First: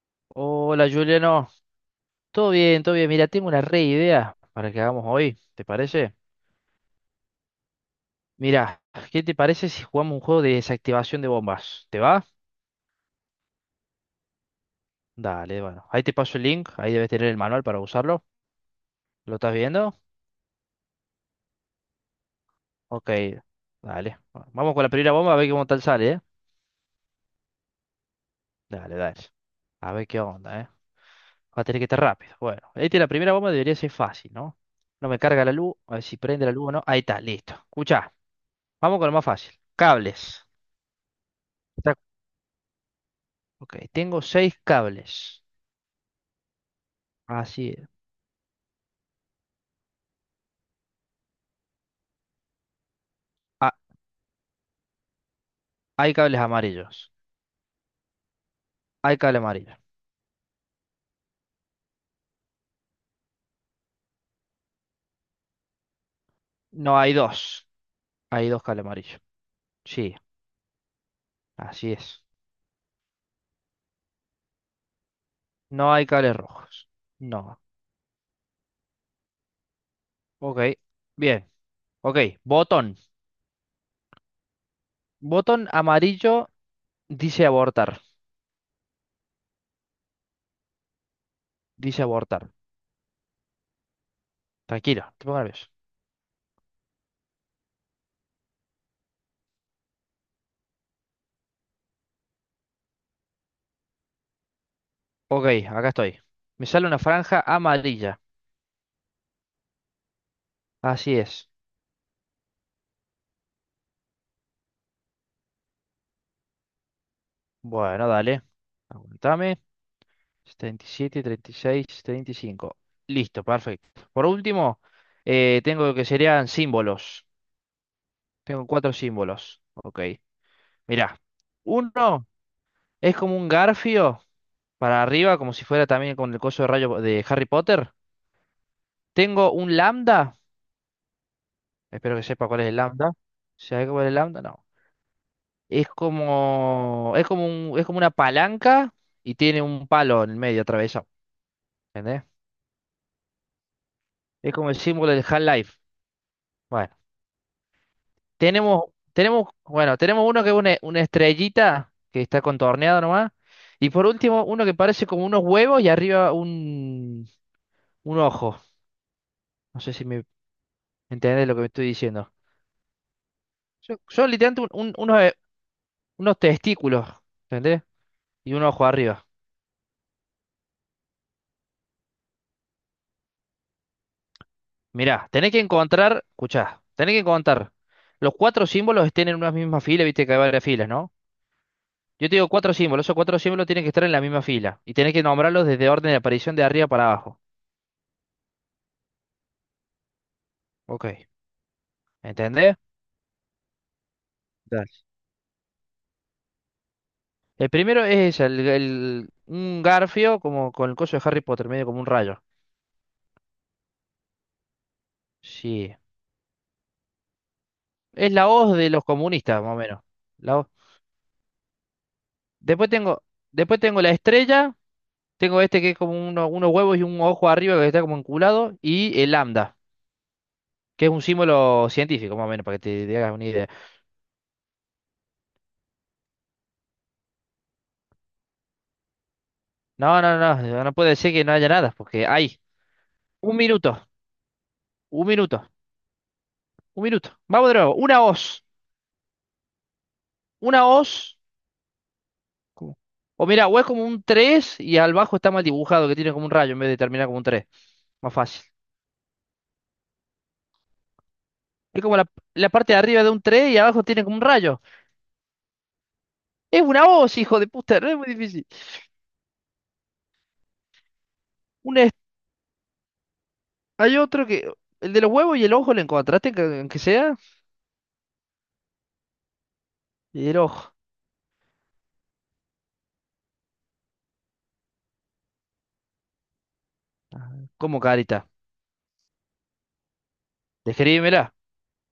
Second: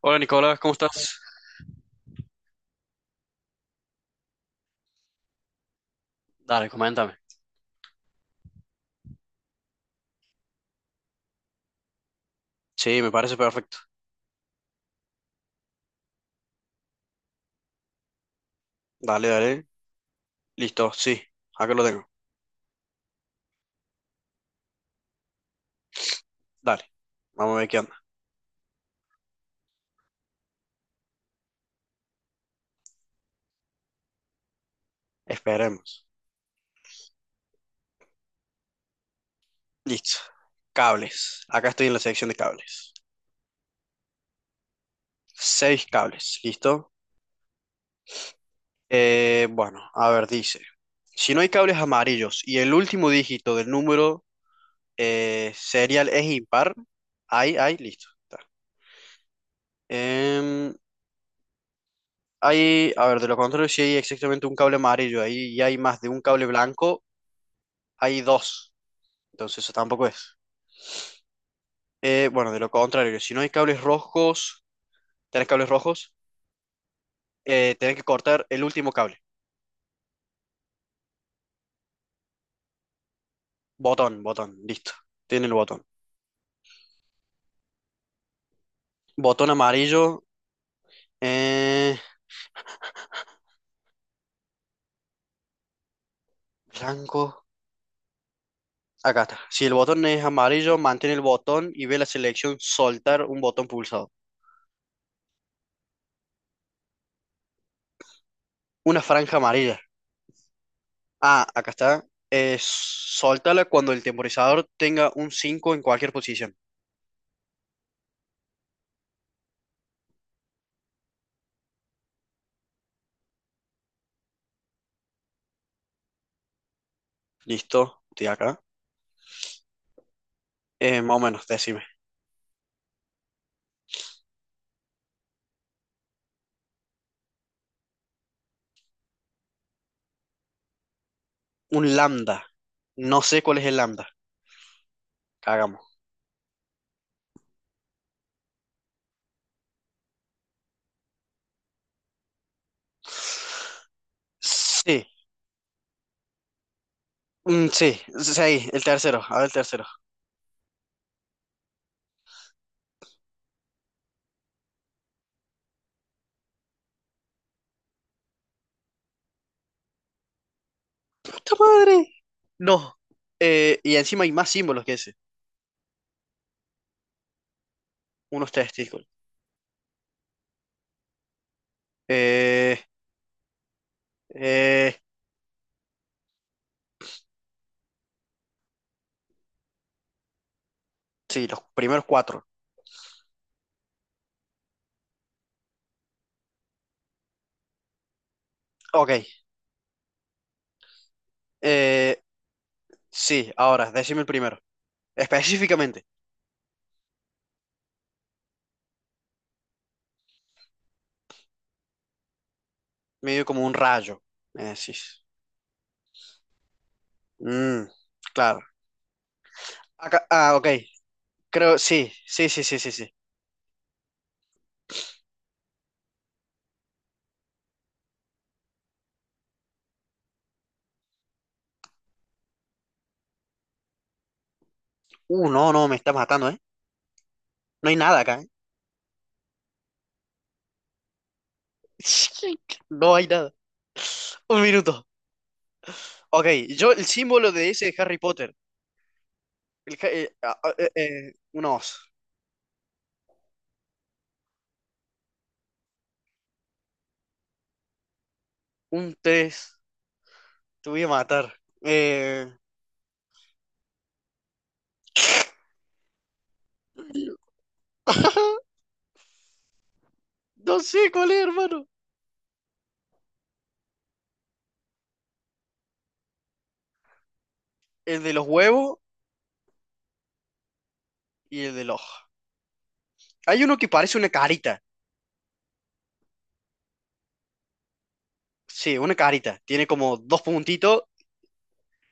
Hola Nicolás, ¿cómo Hola estás? Juliano, todo bien, todo bien. Mira, tengo una re idea para que hagamos hoy, ¿te parece? Dale, coméntame. Mira, ¿qué te parece si jugamos un juego de desactivación de bombas? ¿Te va? Sí, me parece perfecto. Dale, bueno, ahí te paso el link, ahí debes tener el manual para usarlo. Dale, ¿Lo estás dale. viendo? Listo, sí, acá lo tengo. Ok, dale. Bueno, vamos con la primera bomba a ver cómo tal sale, ¿eh? Dale, vamos a ver qué onda. Dale, dale. A ver qué onda, ¿eh? Va a tener que estar rápido. Bueno, ahí tiene la primera bomba, debería ser fácil, ¿no? No me carga la luz, Esperemos. a ver si prende la luz o no. Ahí está, listo. Escucha, vamos con lo más fácil. Listo. Cables. Cables. Acá estoy en la sección de cables. Ok, tengo seis cables. Seis cables, ¿listo? Así es. Bueno, a ver, dice. Si no hay cables amarillos y el último dígito del Ah, número serial hay es cables impar, amarillos. hay, listo. Está. Hay cable amarillo. Em, hay, a ver, de lo contrario, si hay exactamente un cable amarillo ahí y hay más de un cable No, blanco, hay dos. hay Hay dos dos. cables amarillos. Entonces eso tampoco Sí, es. así es. Bueno, de lo contrario, si no hay cables No hay rojos, cables rojos. No. Tenés que cortar el último cable. Ok, bien. Ok, botón. Botón, botón, listo. Tiene el Botón botón. amarillo dice abortar. Botón amarillo, eh, Dice abortar. Tranquilo, no te pongo nervioso. blanco. Acá está. Si el botón es amarillo, mantén el botón y ve la selección soltar un botón pulsado. Ok, acá estoy. Me sale una franja amarilla. Una franja amarilla. Así Ah, es. acá está. Soltala cuando el temporizador tenga un 5 en cualquier posición. Bueno, dale. Aguantame. 37, 36, 35. Listo, perfecto. Por último, tengo lo que serían símbolos. Listo, estoy acá. Tengo cuatro símbolos. Ok. Más Mirá. o menos, decime. Uno es como un garfio para arriba, como si fuera también con el coso de rayo de Harry Potter. Tengo un lambda. Un Espero que lambda. sepa cuál es el lambda. No sé cuál es el ¿Sabe cuál lambda. es el lambda? No. Es Cagamos. como, es como es como una palanca y tiene un palo en el medio atravesado. ¿Entendés? Es como el Sí, símbolo del Half-Life. Bueno. Sí, sí, ahí, el Tenemos, tercero. A ver, el tercero. bueno, tenemos uno que es una estrellita que está contorneado nomás. Y por último, uno que parece como unos huevos y arriba un ojo. No sé si me entendés ¡Puta lo que me estoy madre! diciendo. No. Y Son, encima son hay más literalmente símbolos que ese. unos, unos testículos, ¿entendés? Unos Y un ojo testículos. arriba. Eh, eh, Mirá, tenés que encontrar, escuchá, tenés que encontrar. Los cuatro símbolos estén en una misma fila, viste que hay varias filas, ¿no? sí, los primeros Yo te cuatro. digo cuatro símbolos, esos cuatro símbolos tienen que estar en la misma fila. Y tenés que nombrarlos desde orden de aparición de arriba para abajo. Ok. Ok. Eh, ¿Entendés? sí, ahora, decime el primero. Dale. Específicamente, El primero es ella, un garfio como con el coso de Harry Potter, medio como un rayo. medio como un rayo. Me decís. Sí. Mm, Es la claro. hoz de los comunistas, más o menos. Acá, ah, La ok. hoz. Creo, sí, sí, sí, sí, Después sí, sí. tengo, después tengo la estrella, tengo este que es como unos huevos y un ojo arriba que está como enculado, y el lambda, que es un símbolo científico, más o menos, para que te hagas una idea. No, no, me está matando, ¿eh? No hay nada acá, ¿eh? No, no, no, no puede ser que no haya nada, porque hay No hay nada. un minuto, Un minuto. un minuto, Ok, yo un el minuto. símbolo Vamos de de ese de nuevo, Harry Potter. El, ah, ah, una hoz. un os. Como... o mira, o es como un 3 y al bajo está mal dibujado, que tiene como un rayo en vez de terminar como un tres. Más fácil. Un tres. Te voy a matar. Es como Eh, la parte de arriba de un 3 y abajo tiene como un rayo. Es una hoz, hijo de puta, no es muy difícil. no sé cuál es, hermano. Un est- hay otro que. El de los huevos y el ojo, ¿le encontraste, que- aunque sea? El de los huevos Y el ojo. y el del ojo. Hay uno que parece una carita. ¿Cómo carita? Sí, una carita. Tiene como dos puntitos. Describímela.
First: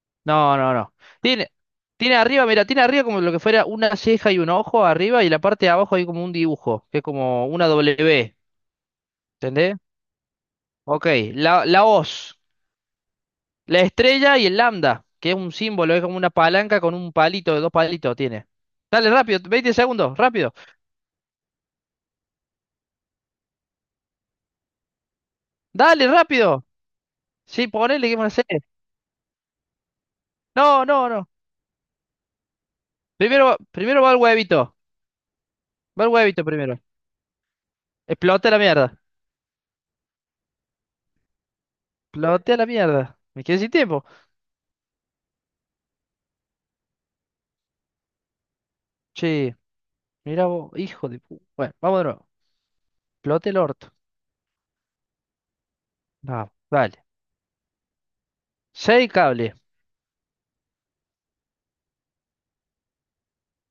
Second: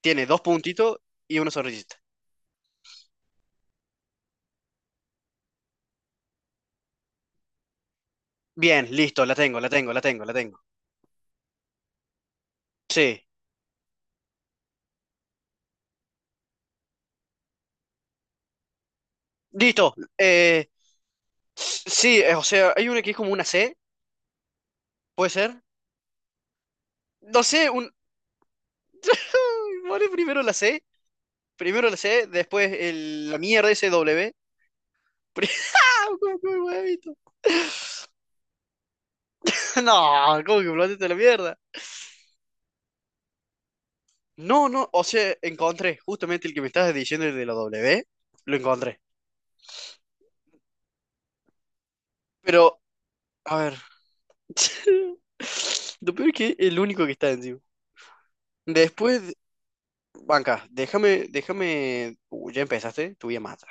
Tiene dos No, no, no. puntitos y una Tiene, sonrisita. tiene arriba, mira, tiene arriba como lo que fuera una ceja y un ojo arriba y la parte de abajo hay como un dibujo, que es como una W. Bien, listo, la tengo, la ¿Entendés? tengo, la tengo, la tengo. Ok, la hoz. Sí, La estrella y el lambda, que es un símbolo, es como una palanca con un palito, dos palitos tiene. Dale, rápido, 20 listo. segundos, rápido. Sí, o sea, hay una que es como una C, ¿puede ser? Dale, rápido. No Sí, sé, un. ponele, ¿qué a hacer? Vale, No, no, no. primero la C, después la Primero, mierda ese primero va el W huevito. SW. Va el ¿Cómo huevito que primero. huevito? Explota la mierda. No, ¿cómo que plantaste la mierda? Explote la mierda. Me quedé sin tiempo. No, no, o sea, encontré justamente el que me estabas diciendo, el de la W, lo encontré. Che, mira vos, hijo de pu-. Bueno, vamos de nuevo. Pero, Explote a el ver. orto. Lo peor es que Vamos, es el dale. único que está encima. Seis Después, cables. banca, déjame, déjame. Ya empezaste, te voy a matar.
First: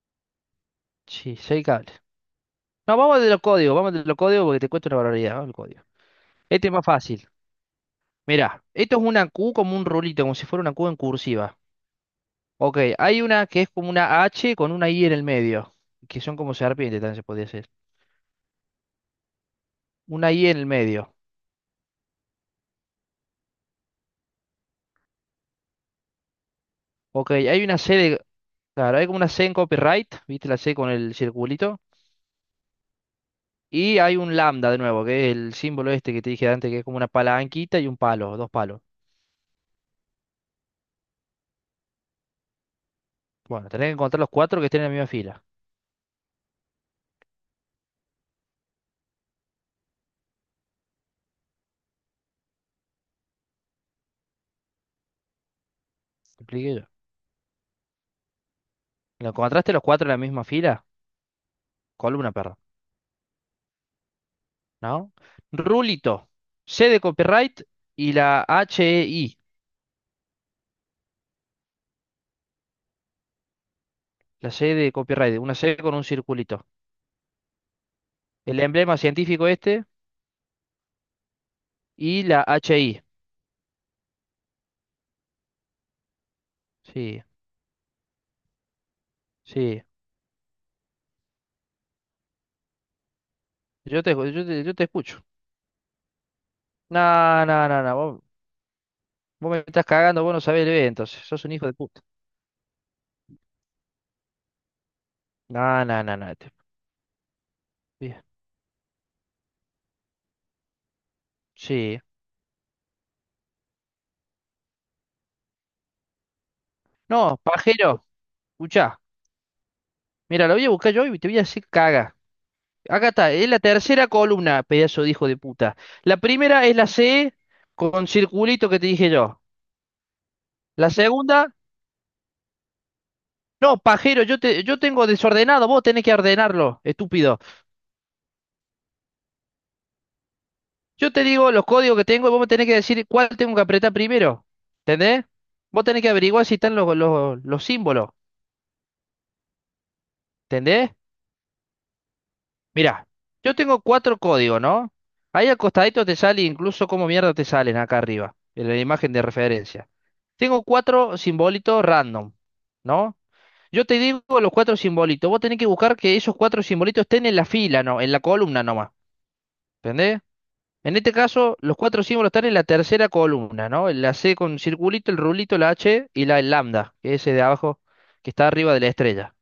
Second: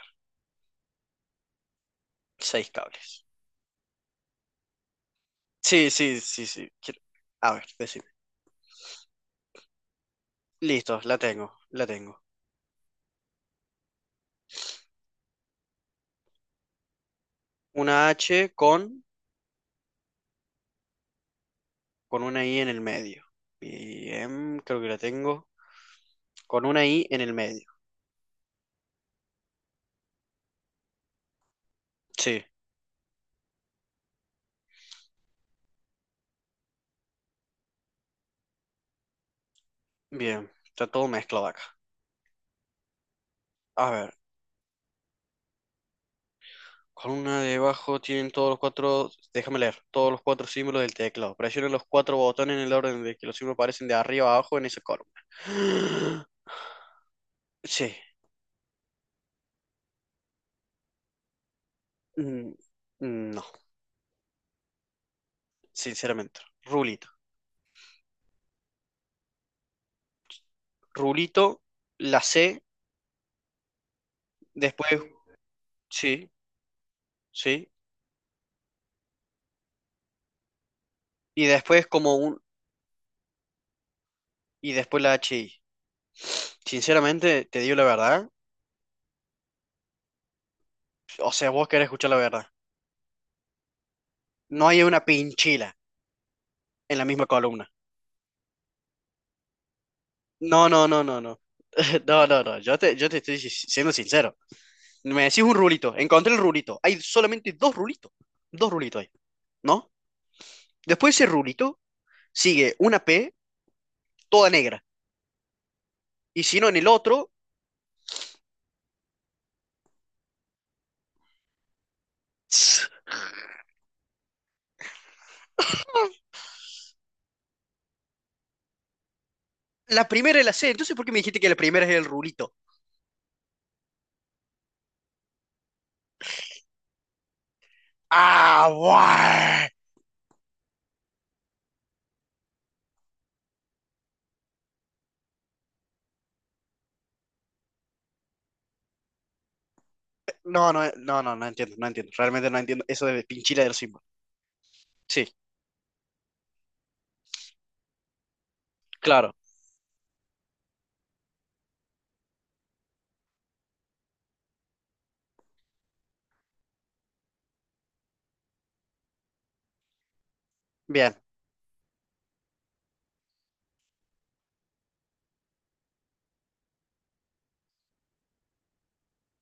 Sí, seis cables. Seis No, vamos cables. de los códigos, vamos de los códigos porque te cuesta una barbaridad. Vamos al código. Sí, sí, sí, Este sí. es más fácil. A ver, decime. Mira, esto es una Q como un rulito, como si fuera una Q en Listo, la tengo, cursiva. la tengo. Ok, hay una que es como una H con una I en el medio, que son como serpientes, también se podría hacer. Una H con, Una I en el medio. con una I en el medio. Bien, creo que la tengo. Con una I en Ok, el hay medio. una C de... claro, hay como una C en copyright, ¿viste la C con el circulito? Sí, Y hay un lambda de nuevo, que es el símbolo este que te dije antes, que es como una palanquita y un palo, dos palos. bien. Está todo mezclado acá. Bueno, tenés A que ver, encontrar los cuatro que estén en la misma fila. con una debajo tienen todos los cuatro. Déjame leer. Todos los cuatro símbolos del teclado. Presiona los cuatro botones en el orden de que los símbolos aparecen de arriba a abajo en esa columna. ¿Me expliqué yo? Sí. ¿Lo encontraste los cuatro en la misma fila? Columna, mm, perro. No, ¿No? Rulito, sinceramente. C de Rulito. copyright y la HEI, Rulito, la C, la C después. de copyright, una C con un Sí, circulito. sí. El emblema científico este Y después como y un. la HI. Y después la HI. Sí, Sinceramente, te digo la verdad. sí. O sea, vos querés escuchar la verdad. No Yo hay te una escucho. pinchila en la misma No, no, columna. no, no. Vos me estás cagando, vos no sabés No, leer, no, no, no, entonces. no. Sos un hijo de puta. No, no, no. Yo te estoy siendo sincero. Me decís un No, rulito. no, no, Encontré no. el Te- rulito. Hay solamente dos rulitos. bien. Dos rulitos hay. ¿No? Después de ese rulito Sí. sigue una P toda negra. Y si no, en el otro. No, pajero, escuchá. Mira, lo voy a buscar yo y te voy a decir caga. Acá está, es la tercera columna, pedazo de hijo de puta. La primera es la C con circulito que te dije yo. La primera es la C. La Entonces, ¿por qué me dijiste que segunda, la primera es el rulito? no, pajero, yo tengo desordenado, vos tenés que ordenarlo, estúpido. Ah, guay. Yo te digo los códigos que tengo y vos me tenés que decir cuál tengo que apretar primero. ¿Entendés? Vos tenés que averiguar si están los símbolos. No, no, ¿Entendés? no, no, no entiendo, no entiendo. Realmente no entiendo eso Mira, de yo Pinchila del tengo símbolo. cuatro códigos, ¿no? Sí, Ahí al te sale incluso cómo mierda te salen acá arriba, en la imagen de claro. referencia. Tengo cuatro simbolitos random, ¿no? Yo te digo los cuatro simbolitos. Vos tenés que buscar que esos cuatro simbolitos estén en la fila, ¿no? En la columna nomás. ¿Entendés? En este Bien. caso, los cuatro símbolos están en la tercera columna, ¿no? La C con circulito, el rulito, la H y la lambda, que es ese de abajo, que está arriba de la estrella.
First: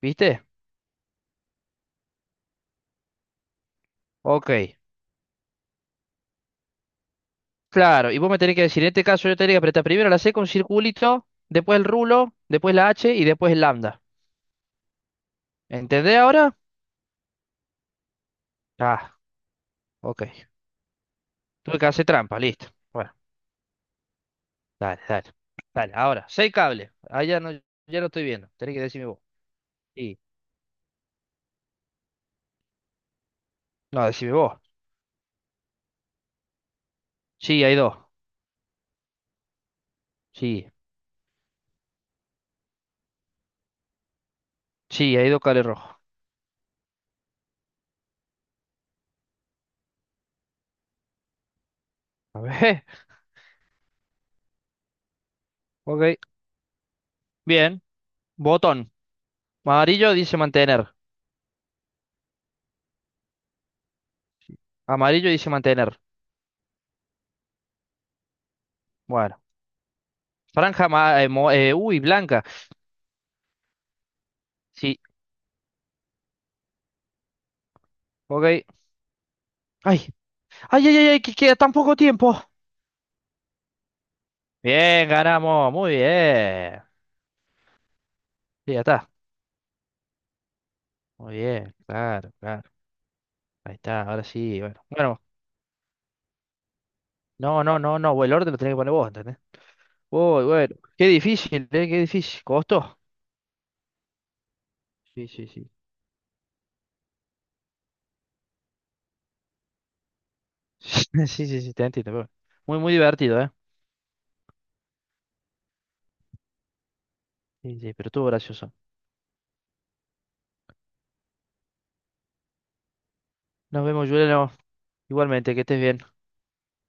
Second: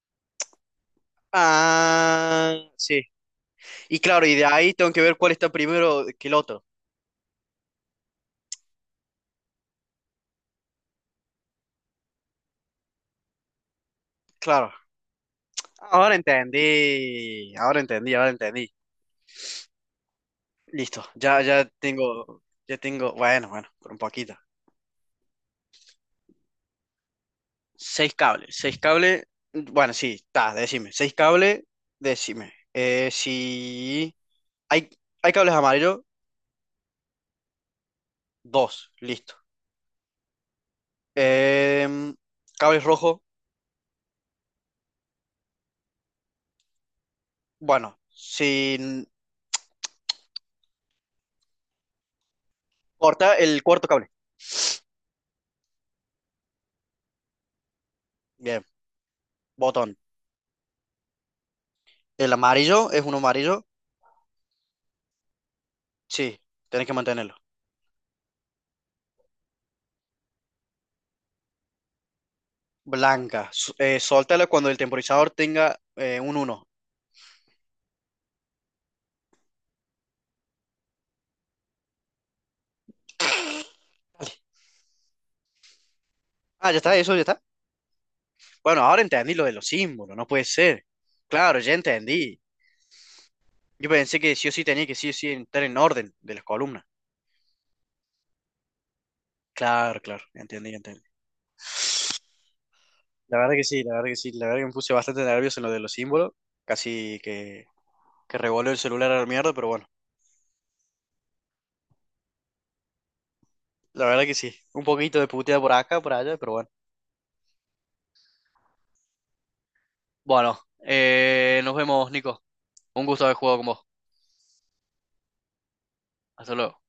¿Viste? Ah, sí. Y claro, y de ahí Ok. tengo que ver cuál está primero que el otro. Claro, y vos me tenés que decir, en este caso yo tenía que apretar primero la C con circulito, después el rulo, después la H y después el lambda. Claro. Ahora ¿Entendés ahora? entendí. Ahora entendí, ahora entendí. Ah, ok. Listo. Ya, Tuve que hacer trampa, listo. ya tengo, Bueno, bueno, bueno, por un poquito. dale, dale. Dale, ahora, seis cables. Ah, ya no, ya no Seis estoy viendo. cables, Tenés seis que decirme vos. cables. Bueno, sí, Sí. está, decime. Seis cables, decime. No, Si decime vos. hay, hay cables amarillos, Sí, hay dos. dos, listo. Sí. Em, cables rojos. Sí, hay dos cables rojos. Bueno, si A ver. corta el cuarto cable. Ok. Bien. Bien, Botón. botón. Amarillo dice mantener. El amarillo es uno amarillo. Amarillo dice mantener. Sí, tenés que mantenerlo. Bueno. Franja blanca. Blanca, suéltala cuando el Sí. temporizador tenga un uno. Ok. Ay, ay, ay, ay, ay, que queda tan poco tiempo. Bien, ganamos, muy Ah, ya bien. está, eso ya está. Sí, ya Bueno, ahora está. entendí lo de los símbolos, no puede ser. Muy Claro, ya bien, claro, entendí. claro. Ahí Yo está, pensé ahora que sí o sí, sí bueno. tenía que sí o Bueno, sí entrar en orden de las columnas. no, no, no, no, el orden lo tenés que poner vos, ¿entendés? Claro, claro, Uy, entendí, bueno, entendí. qué difícil, ¿eh? Qué difícil. ¿Costó? La verdad que sí, la verdad que sí, la verdad que me puse bastante Sí, sí, nervioso en sí. lo de los símbolos. Casi que revolvió el celular a la mierda, pero bueno. Sí, sí, sí, te entiendo. Pero bueno. Muy, muy divertido, ¿eh? La verdad que sí. Un poquito de puteada por acá, por allá, pero bueno. Sí, sí, pero estuvo gracioso. Bueno, nos vemos, Nico. Un gusto haber jugado con vos. Nos vemos, Juliano. Igualmente, que estés bien. Hasta luego.